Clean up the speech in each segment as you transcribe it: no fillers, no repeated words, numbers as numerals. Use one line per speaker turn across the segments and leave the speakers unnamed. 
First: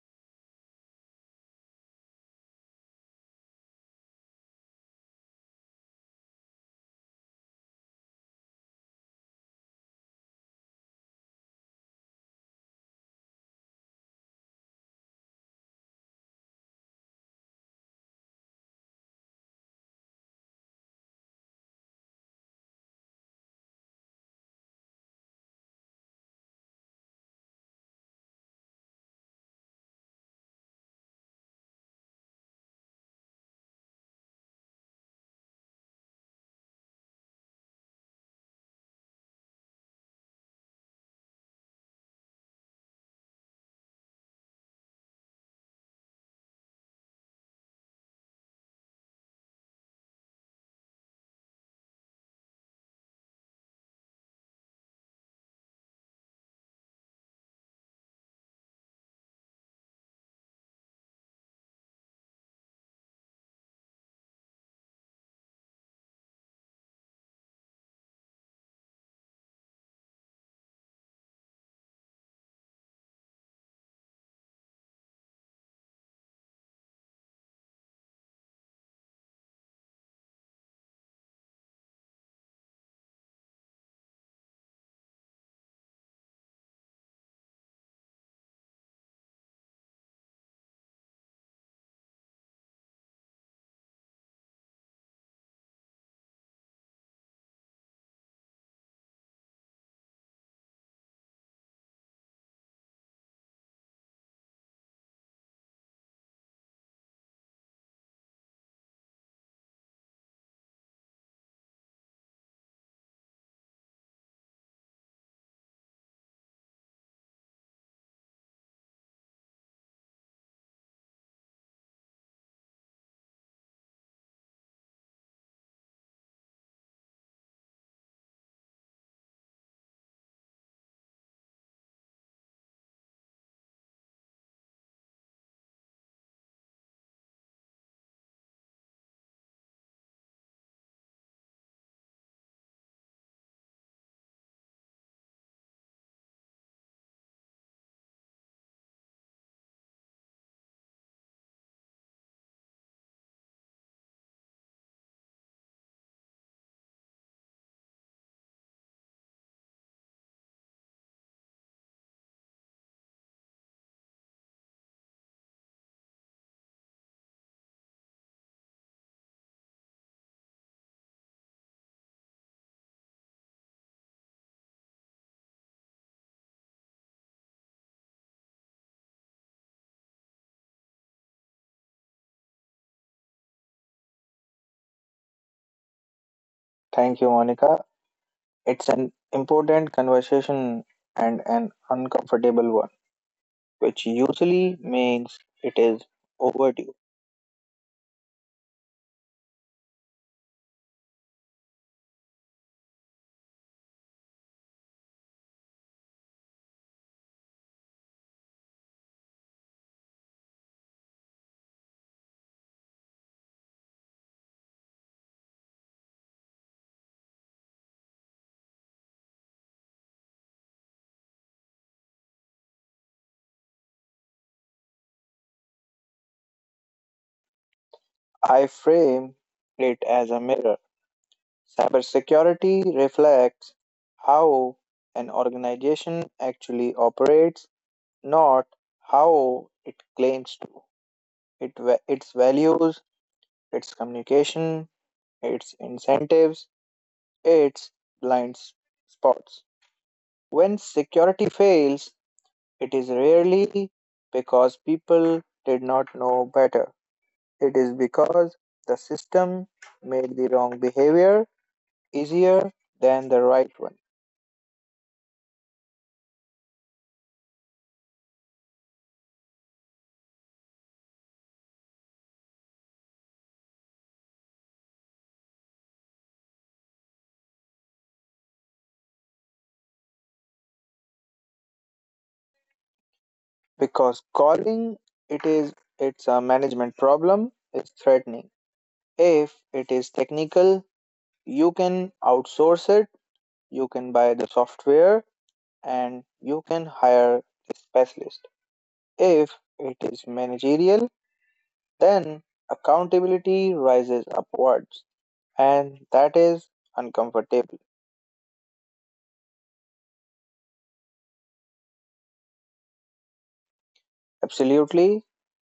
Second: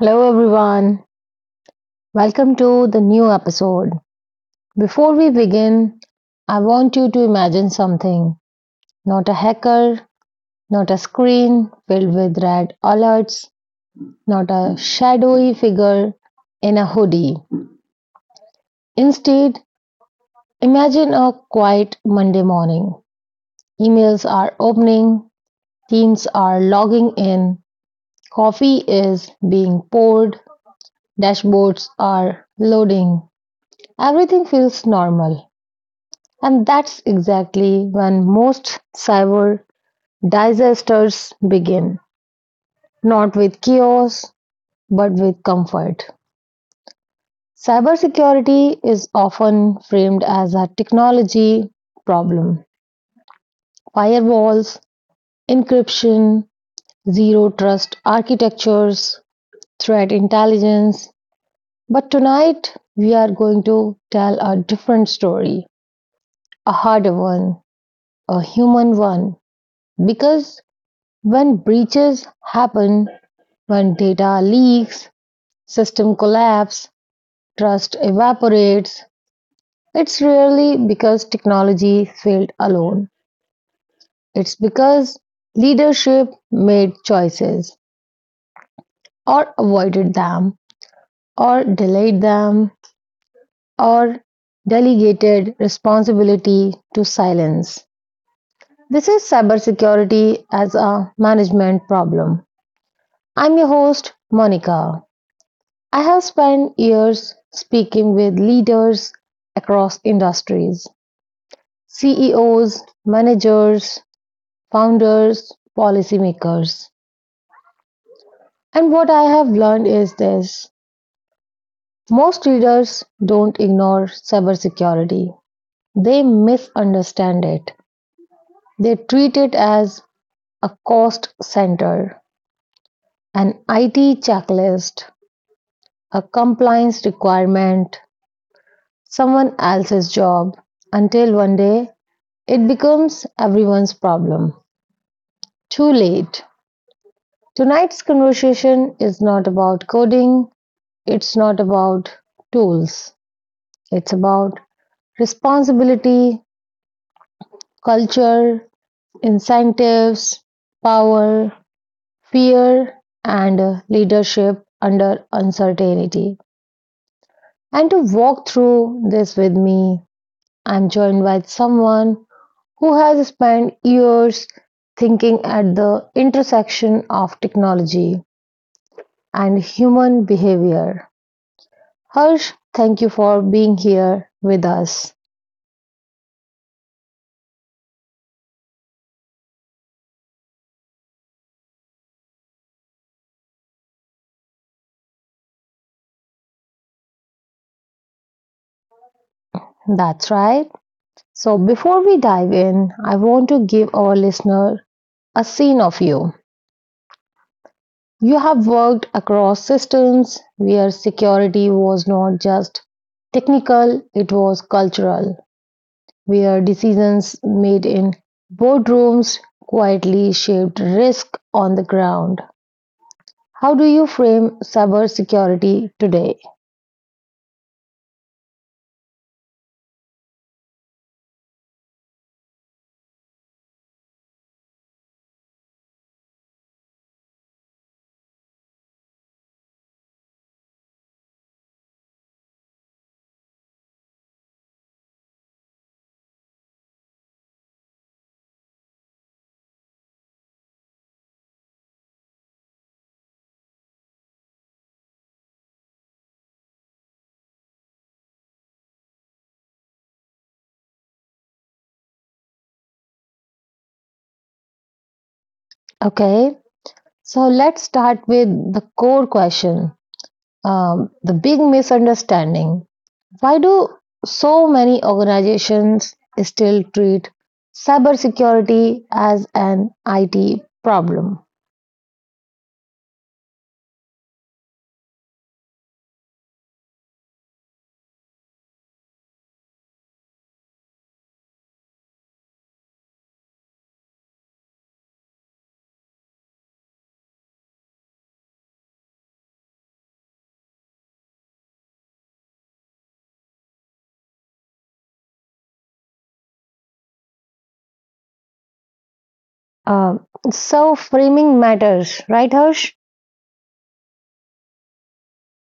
Hello, everyone. Welcome to the new episode. Before we begin, I want you to imagine something: not a hacker, not a screen filled with red alerts, not a shadowy figure in a hoodie. Instead, imagine a quiet Monday morning. Emails are opening, teams are logging in, coffee is being poured, dashboards are loading. Everything feels normal. And that's exactly when most cyber disasters begin, not with chaos, but with comfort. Cybersecurity is often framed as a technology problem. Firewalls, encryption, zero trust architectures, threat intelligence. But tonight, we are going to tell a different story, a harder one, a human one, because when breaches happen, when data leaks, system collapse, trust evaporates, it's rarely because technology failed alone. It's because leadership made choices, or avoided them, or delayed them, or delegated responsibility to silence. This is cybersecurity as a management problem. I'm your host, Monica. I have spent years speaking with leaders across industries, CEOs, managers, founders, policymakers. And what I have learned is this: most leaders don't ignore cybersecurity, they misunderstand it. They treat it as a cost center, an IT checklist, a compliance requirement, someone else's job, until one day it becomes everyone's problem. Too late. Tonight's conversation is not about coding, it's not about tools, it's about responsibility, culture, incentives, power, fear, and leadership under uncertainty. And to walk through this with me, I'm joined by someone who has spent years thinking at the intersection of technology and human behavior. Harsh, thank you for being here with us.
Thank you, Monica. It's an important conversation and an uncomfortable one, which usually means it is overdue.
That's right. So, before we dive in, I want to give our listener a scene of you. You have worked across systems where security was not just technical, it was cultural, where decisions made in boardrooms quietly shaped risk on the ground. How do you frame cybersecurity today?
I frame it as a mirror. Cybersecurity reflects how an organization actually operates, not how it claims to. Its values, its communication, its incentives, its blind spots. When security fails, it is rarely because people did not know better. It is because the system made the wrong behavior easier than the right one.
Okay, so let's start with the core question, the big misunderstanding. Why do so many organizations still treat cybersecurity as an IT problem?
Because calling it is it's a management problem is threatening. If it is technical, you can outsource it, you can buy the software and you can hire a specialist. If it is managerial, then accountability rises upwards. And that is uncomfortable.
Um, so, framing matters, right, Harsh?
Absolutely.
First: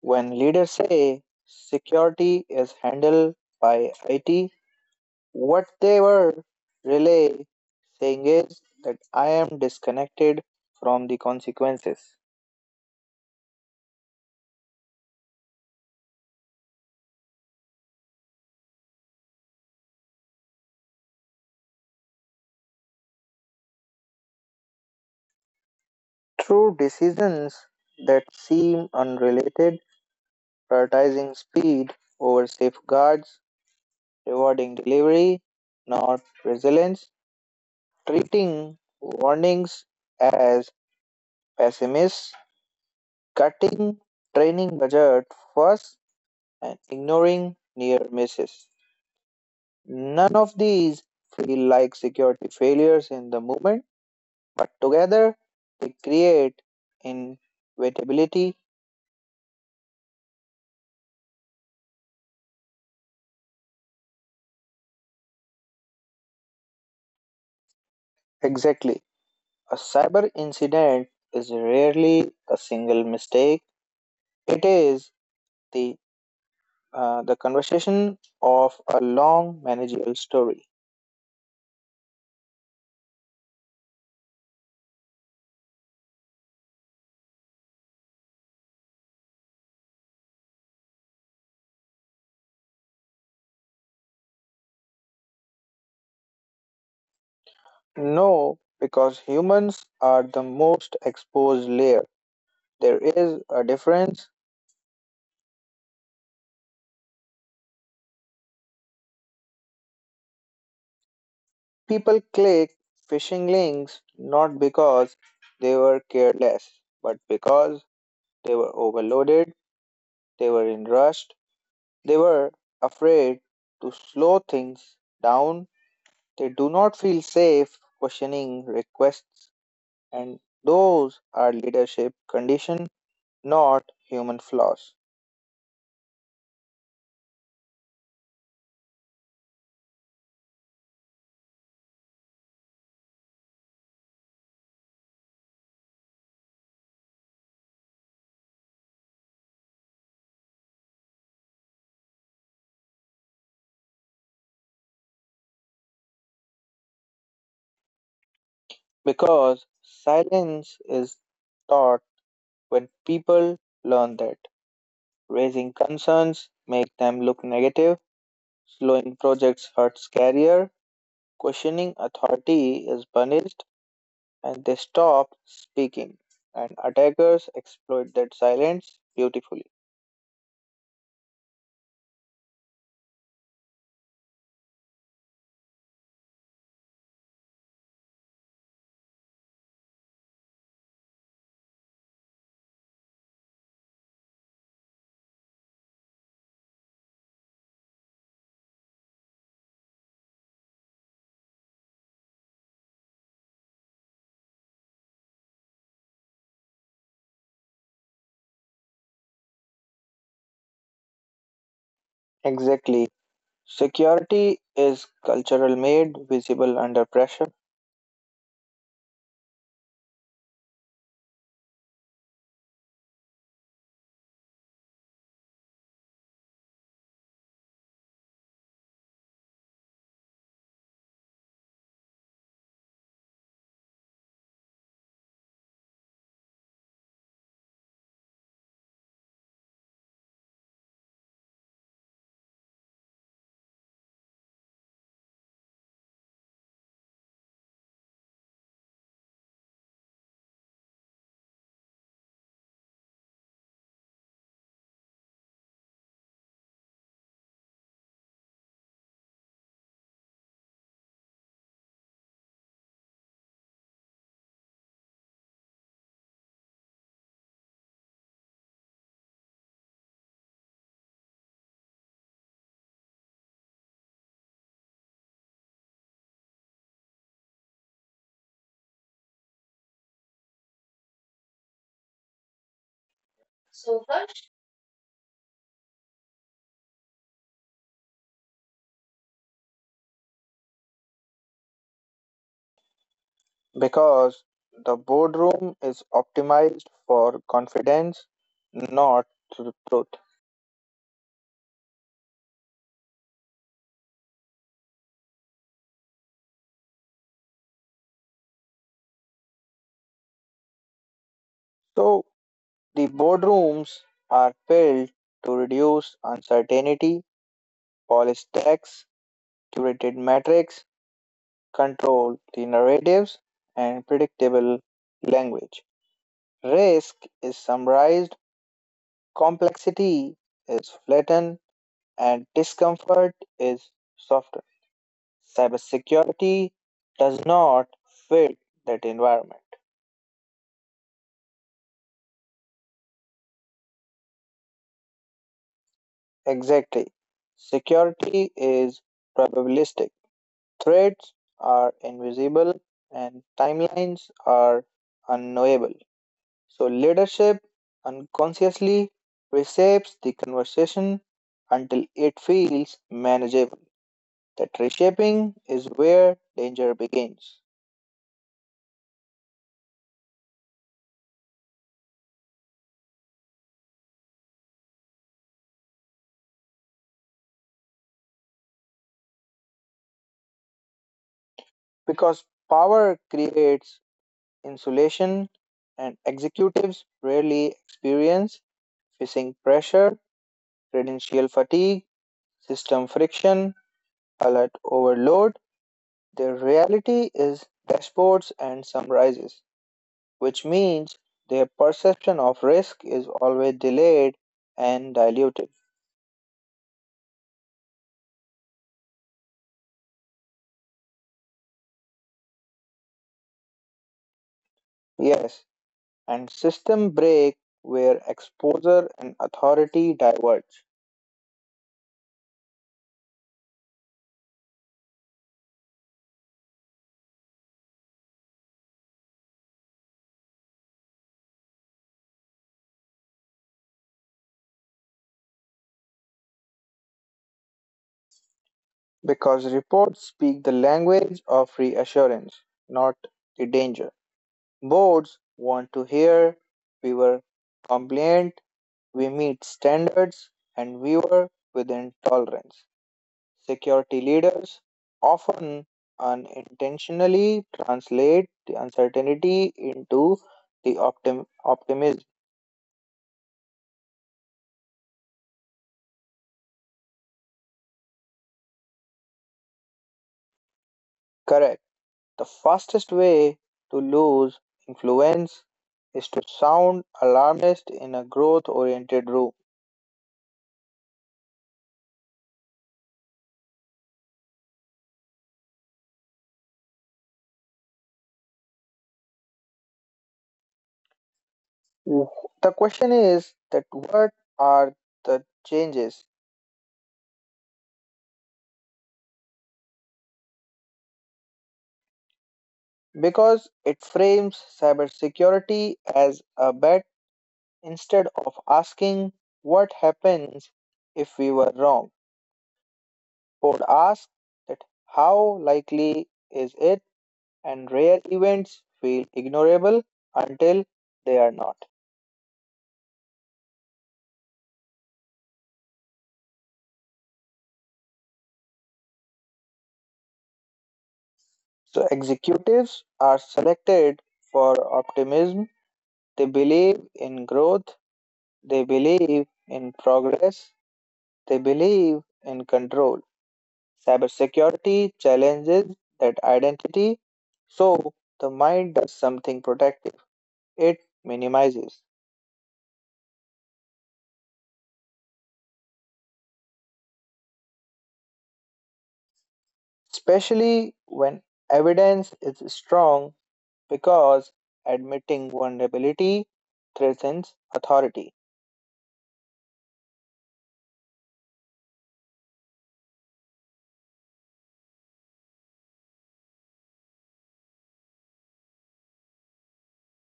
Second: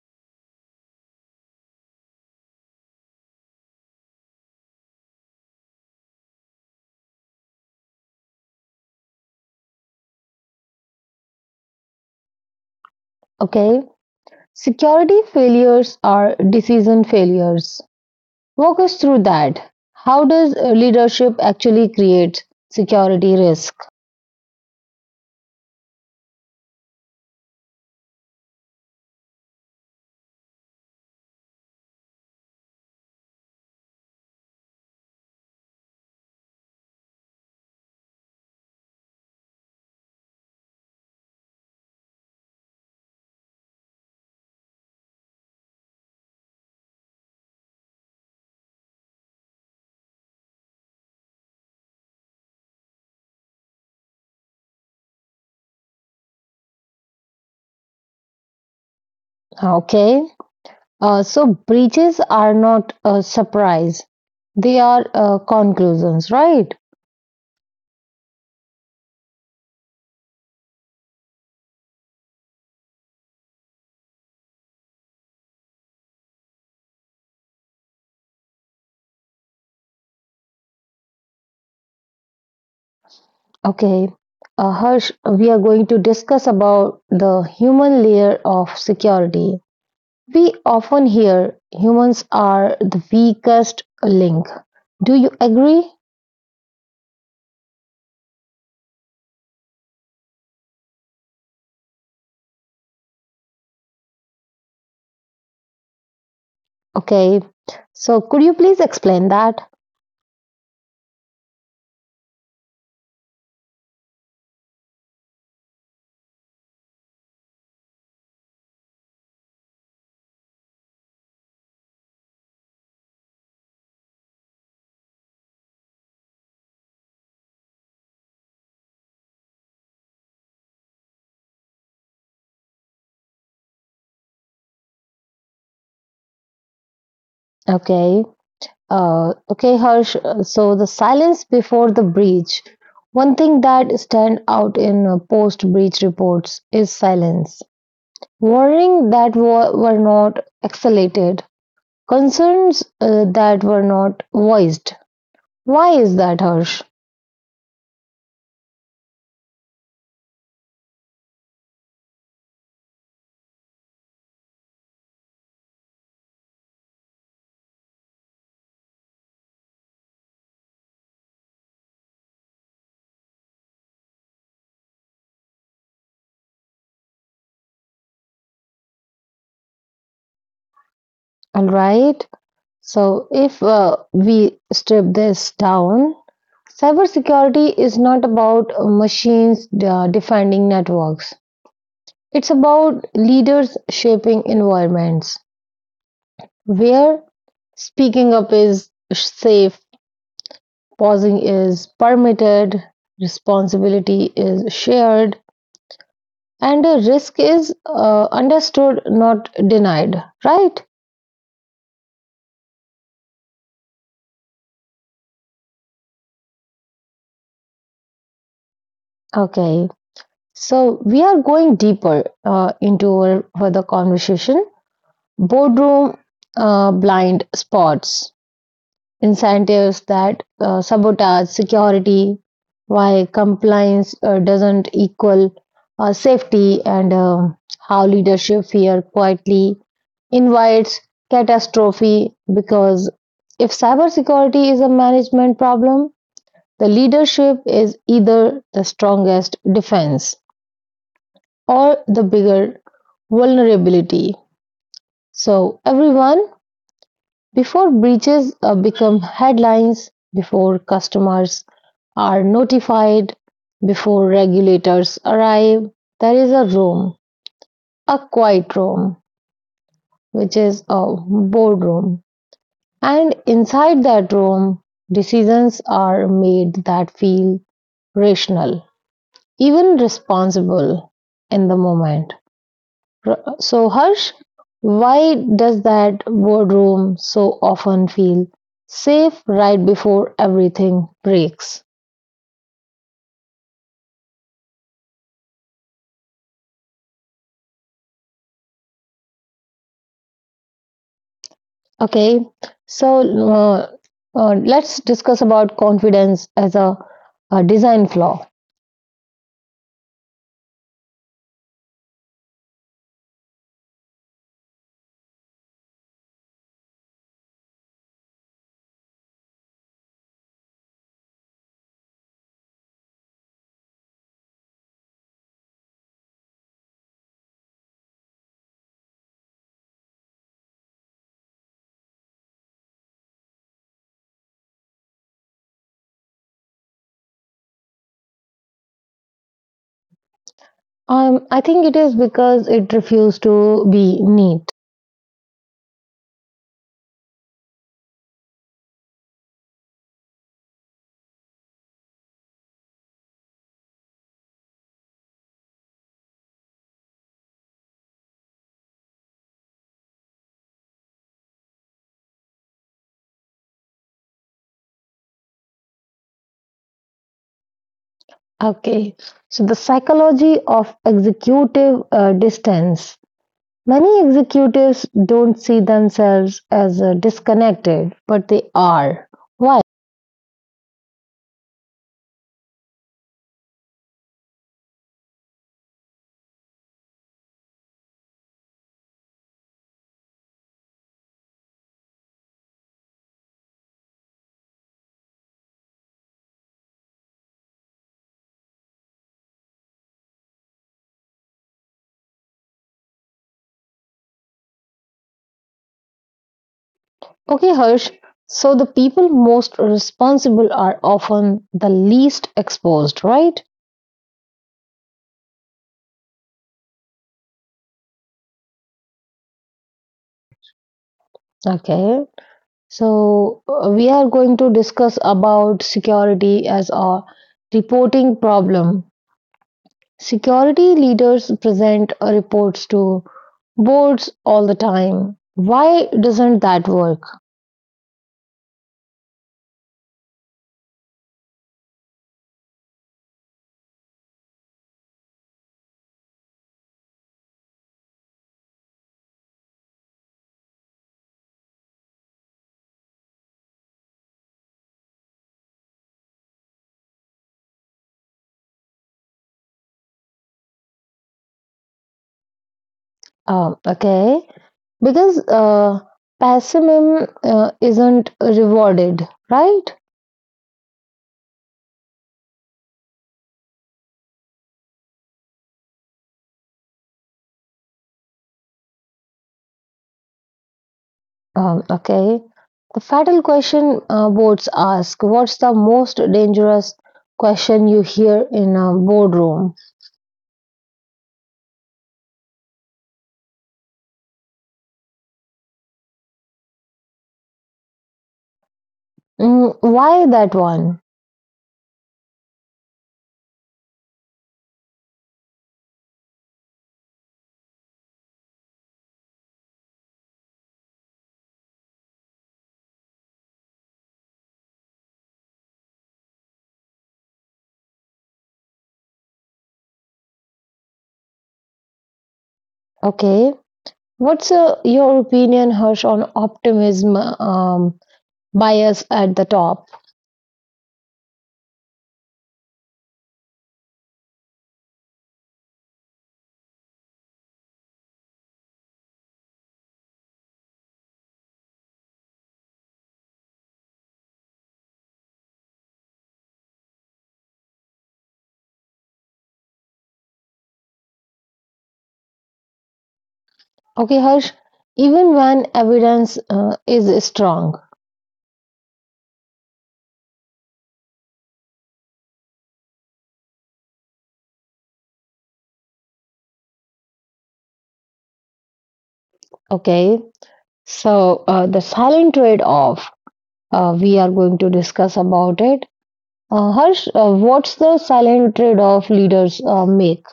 When leaders say security is handled by IT, what they were really saying is that I am disconnected from the consequences.
Okay. Security failures are decision failures. Walk us through that. How does leadership actually create security risk?
Through decisions that seem unrelated, prioritizing speed over safeguards, rewarding delivery, not resilience, treating warnings as pessimists cutting training budget first and ignoring near misses. None of these feel like security failures in the moment, but together they create inevitability.
Okay. So breaches are not a surprise; they are conclusions, right?
Exactly. A cyber incident is rarely a single mistake. It is the the conversation of a long managerial story.
Okay, Harsh, we are going to discuss about the human layer of security. We often hear humans are the weakest link. Do you agree?
No, because humans are the most exposed layer. There is a difference.
Okay, so could you please explain that?
People click phishing links not because they were careless, but because they were overloaded, they were in rush, they were afraid to slow things down. They do not feel safe questioning requests, and those are leadership condition, not human flaws.
Okay. Okay, Harsh. So the silence before the breach. One thing that stand out in post-breach reports is silence. Warning that were not escalated, concerns that were not voiced. Why is that, Harsh?
Because silence is taught. When people learn that raising concerns make them look negative, slowing projects hurts career, questioning authority is punished, and they stop speaking. And attackers exploit that silence beautifully.
All right. So if we strip this down, cybersecurity is not about machines defending networks. It's about leaders shaping environments where speaking up is safe, pausing is permitted, responsibility is shared, and a risk is understood, not denied. Right?
Exactly. Security is cultural made visible under pressure,
Okay. So we are going deeper into our further conversation. Boardroom blind spots, incentives that sabotage security, why compliance doesn't equal safety, and how leadership fear quietly invites catastrophe. Because if cybersecurity is a management problem, the leadership is either the strongest defense or the bigger vulnerability. So, everyone, before breaches become headlines, before customers are notified, before regulators arrive, there is a room, a quiet room, which is a boardroom. And inside that room, decisions are made that feel rational, even responsible in the moment. So, Harsh, why does that boardroom so often feel safe right before everything breaks?
because the boardroom is optimized for confidence, not truth.
Okay, so uh, let's discuss about confidence as a design flaw.
So the boardrooms are built to reduce uncertainty, polished text, curated metrics, control the narratives, and predictable language. Risk is summarized, complexity is flattened, and discomfort is softened. Cybersecurity does not fit that environment.
I think it is because it refused to be neat.
Exactly. Security is probabilistic. Threats are invisible and timelines are unknowable. So, leadership unconsciously reshapes the conversation until it feels manageable. That reshaping is where danger begins.
Okay, so the psychology of executive distance. Many executives don't see themselves as disconnected, but they are. Why?
Because power creates insulation, and executives rarely experience facing pressure, credential fatigue, system friction, alert overload. The reality is dashboards and summarizes, which means their perception of risk is always delayed and diluted.
Okay, Harsh. So the people most responsible are often the least exposed, right?
Yes, and system break where exposure and authority diverge,
Okay. So we are going to discuss about security as a reporting problem. Security leaders present reports to boards all the time. Why doesn't that work?
because reports speak the language of reassurance, not the danger. Boards want to hear we were compliant, we meet standards, and we were within tolerance. Security leaders often unintentionally translate the uncertainty into the optimism.
Um, okay. Because pessimism isn't rewarded, right?
Correct. The fastest way to lose influence is to sound alarmist in a growth oriented room.
Um, okay. The fatal question boards ask. What's the most dangerous question you hear in a boardroom?
The question is that what are the changes?
Mm, why that one?
Because it frames cybersecurity as a bet instead of asking what happens if we were wrong. Would ask that how likely is it, and rare events feel ignorable until they are not.
Okay. What's your opinion, Harsh, on optimism bias at the top?
So executives are selected for optimism. They believe in growth. They believe in progress. They believe in control. Cybersecurity challenges that identity. So the mind does something protective. It minimizes,
Okay, Harsh, even when evidence is strong,
especially when evidence is strong, because admitting vulnerability threatens authority.
okay? So, the silent trade off. We are going to discuss about it. Harsh, what's the silent trade-off leaders make?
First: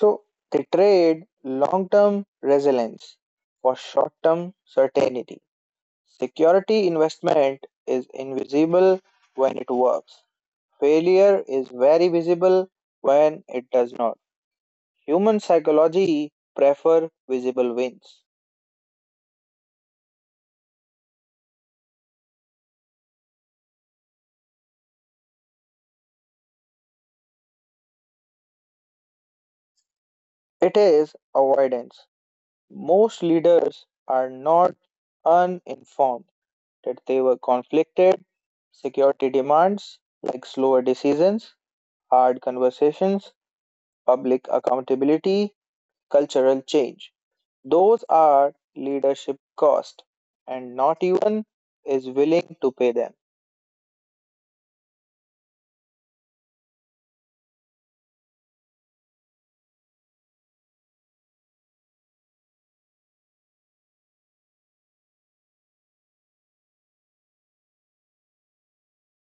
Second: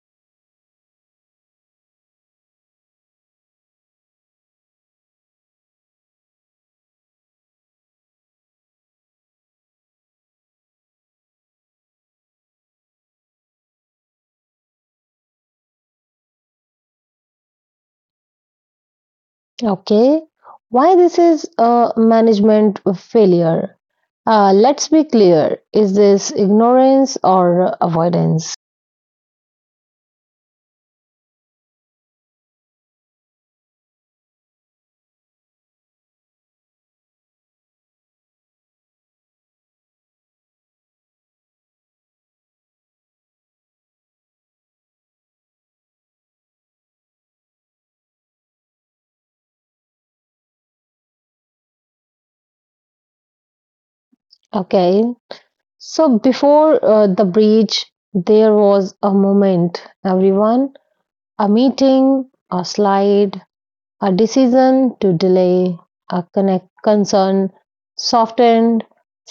So they trade long term resilience for short term certainty. Security investment is invisible when it works, failure is very visible when it does not. Human psychology prefer visible wins.
Okay, why this is a management failure? Let's be clear. Is this ignorance or avoidance?
It is avoidance. Most leaders are not uninformed that they were conflicted. Security demands like slower decisions, hard conversations, public accountability, cultural change. Those are leadership cost, and not even is willing to pay them.
Okay. So before the breach, there was a moment, everyone, a meeting, a slide, a decision to delay, a connect concern softened.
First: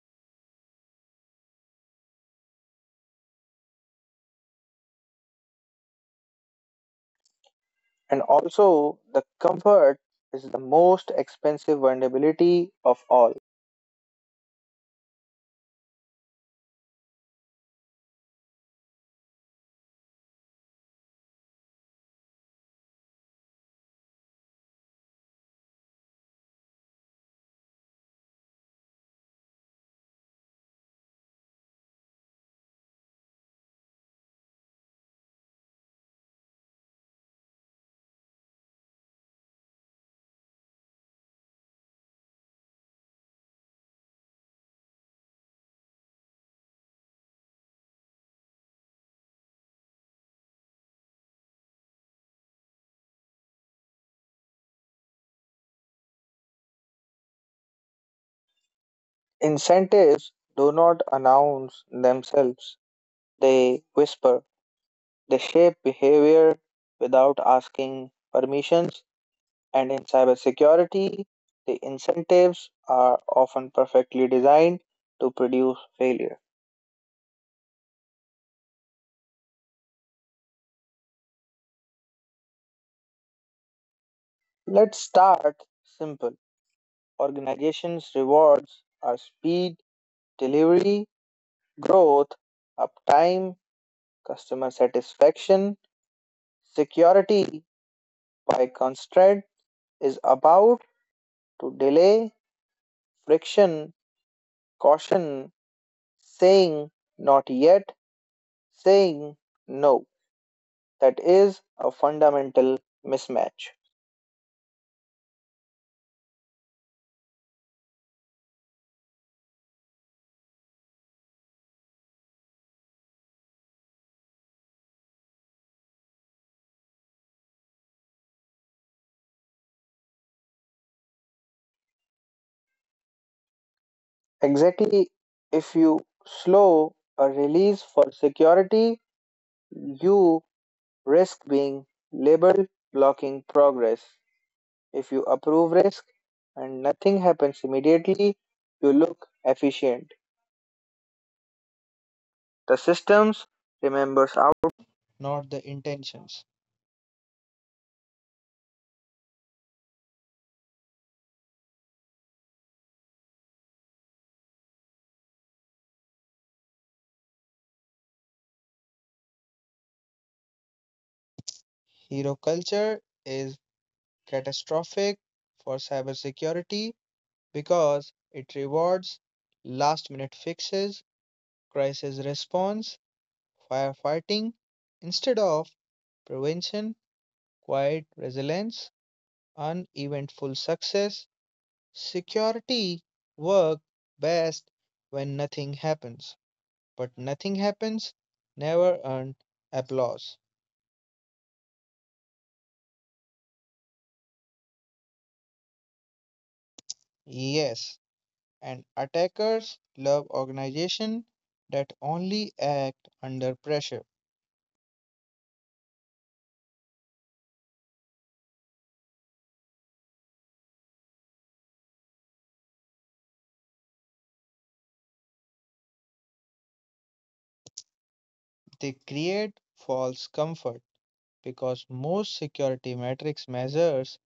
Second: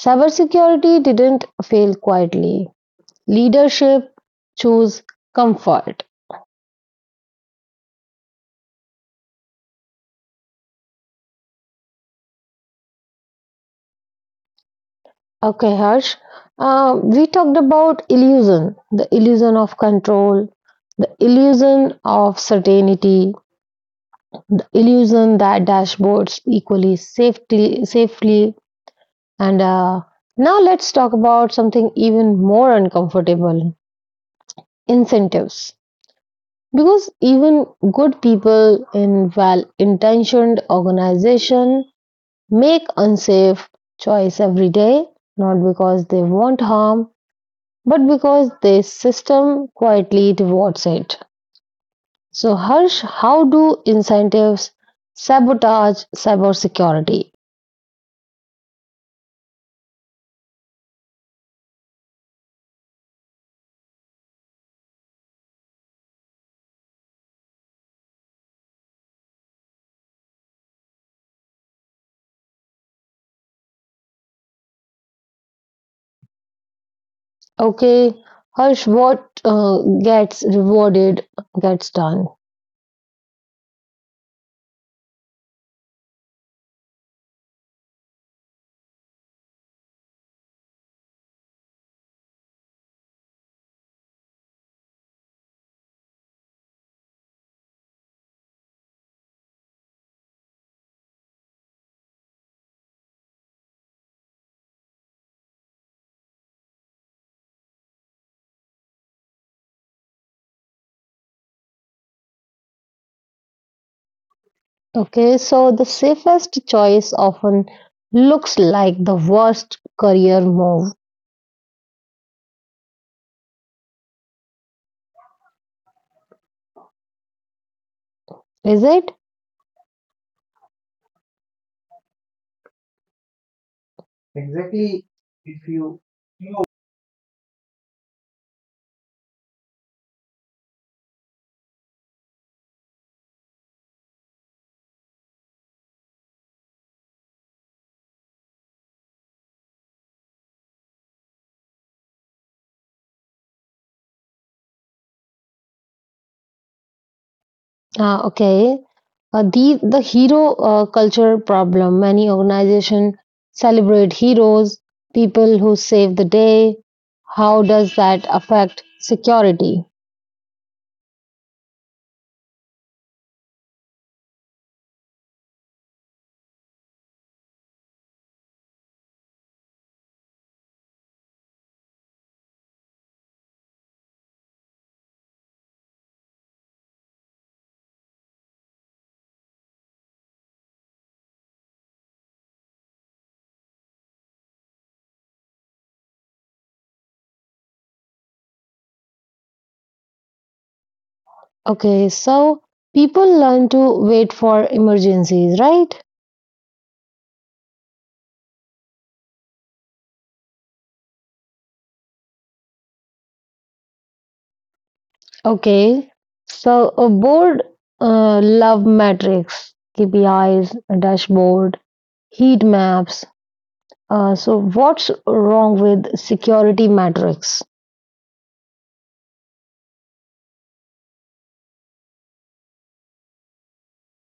Cybersecurity didn't fail quietly. Leadership chose comfort.
And also, the comfort is the most expensive vulnerability of all.
Okay, Harsh. We talked about illusion: the illusion of control, the illusion of certainty, the illusion that dashboards equally safely, and now let's talk about something even more uncomfortable: incentives. Because even good people in well intentioned organization make unsafe choice every day, not because they want harm, but because the system quietly rewards it. So, Harsh, how do incentives sabotage cybersecurity?
Incentives do not announce themselves, they whisper, they shape behavior without asking permissions. And in cybersecurity, the incentives are often perfectly designed to produce failure.
Okay, Harsh, what gets rewarded gets done.
Let's start simple. Organizations' rewards are speed, delivery, growth, uptime, customer satisfaction. Security, by constraint, is about to delay, friction, caution, saying not yet, saying no. That is a fundamental mismatch.
Okay, so the safest choice often looks like the worst career move, is it?
Exactly. If you slow a release for security, you risk being labeled blocking progress. If you approve risk and nothing happens immediately, you look efficient. The systems remembers out, not the intentions.
Uh, okay. The hero culture problem. Many organizations celebrate heroes, people who save the day. How does that affect security?
Hero culture is catastrophic for cybersecurity because it rewards last minute fixes, crisis response, firefighting, instead of prevention, quiet resilience, uneventful success. Security work best when nothing happens, but nothing happens never earned applause.
Okay, so people learn to wait for emergencies, right?
Yes, and attackers love organization that only act under pressure.
Okay, so a board love metrics, KPIs, dashboard, heat maps. So what's wrong with security metrics?
They create false comfort because most security matrix measures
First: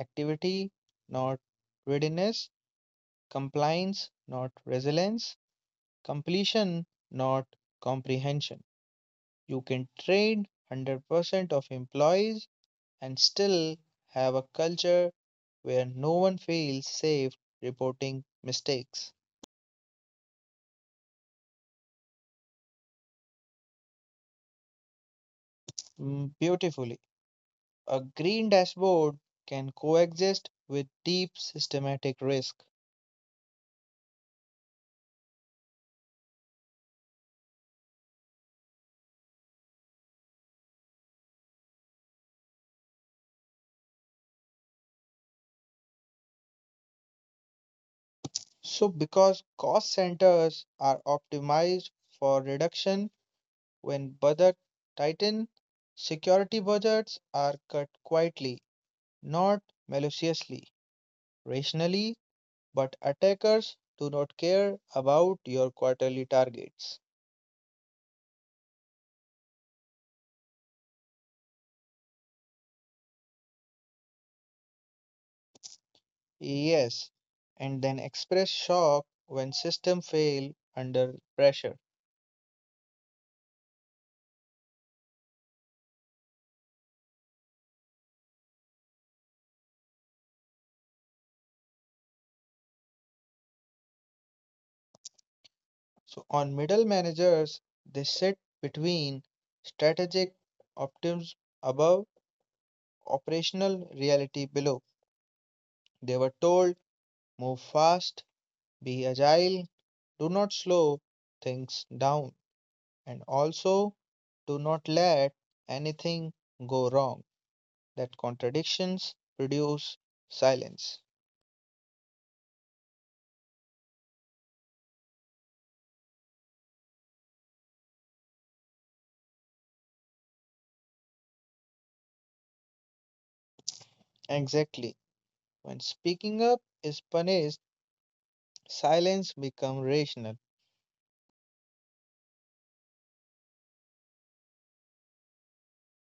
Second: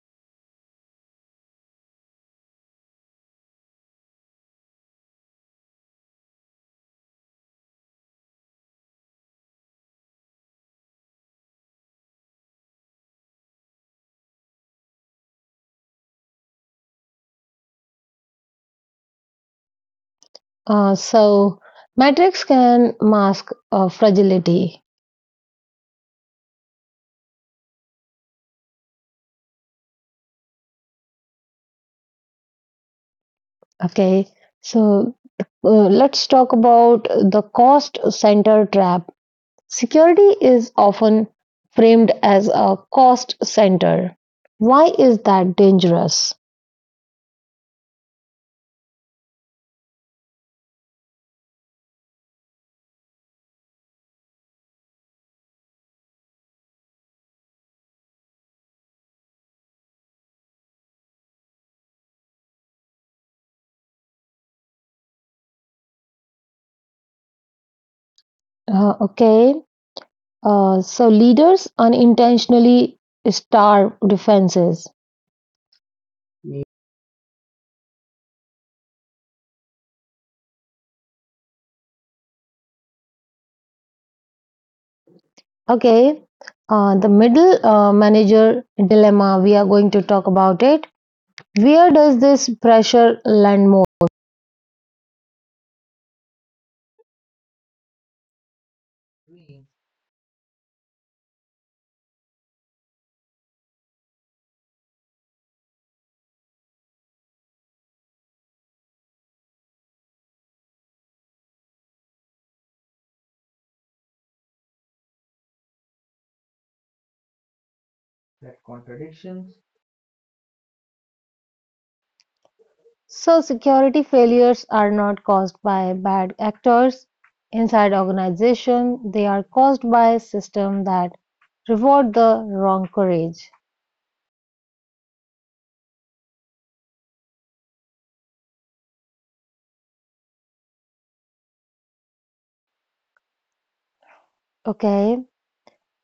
activity, not readiness, compliance, not resilience, completion, not comprehension. You can train 100% of employees and still have a culture where no one feels safe reporting mistakes.
So metrics can mask fragility.
Mm, beautifully, a green dashboard can coexist with deep systematic risk.
Okay, so let's talk about the cost center trap. Security is often framed as a cost center. Why is that dangerous?
So, because cost centers are optimized for reduction. When budget tighten, security budgets are cut quietly, not maliciously, rationally, but attackers do not care about your quarterly targets.
Uh, okay, so leaders unintentionally starve defenses.
Yes, and then express shock when system fail under pressure.
Okay, the middle manager dilemma, we are going to talk about it. Where does this pressure land more?
So on middle managers, they sit between strategic optimism above, operational reality below. They were told move fast, be agile, do not slow things down, and also do not let anything go wrong. That contradictions produce silence.
So, security failures are not caused by bad actors inside organization, they are caused by system that reward the wrong courage.
Exactly. When speaking up is punished, silence becomes rational,
Okay,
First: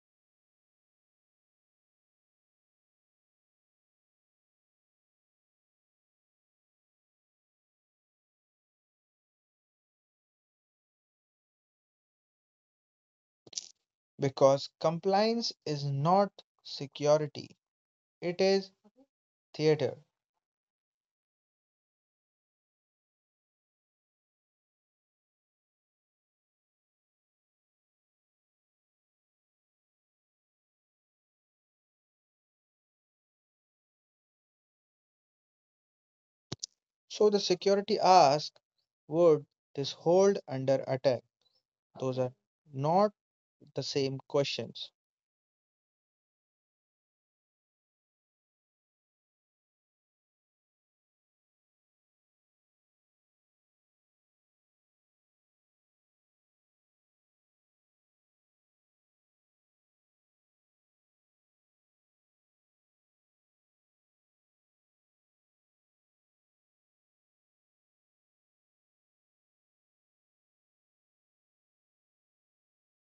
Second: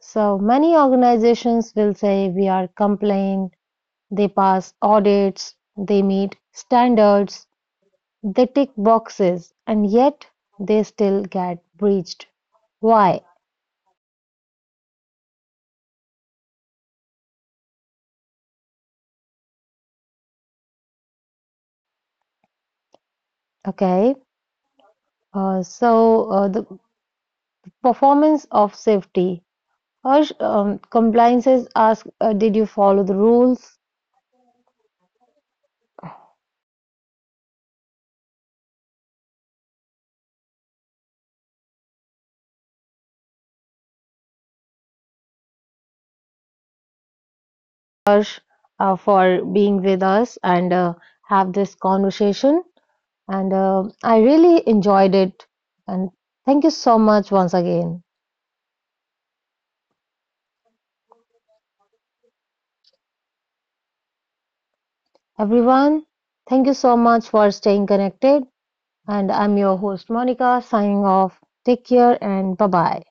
so many organizations will say we are complying. They pass audits, they meet standards, they tick boxes, and yet they still get breached. Why?
because compliance is not security, it is theater.
Okay, the performance of safety. Harsh, compliances ask, did you follow the rules?
So the security asks, would this hold under attack? Those are not the same questions.
Harsh, for being with us and have this conversation. And I really enjoyed it. And thank you so much once again. Everyone, thank you so much for staying connected. And I'm your host, Monica, signing off. Take care and bye bye.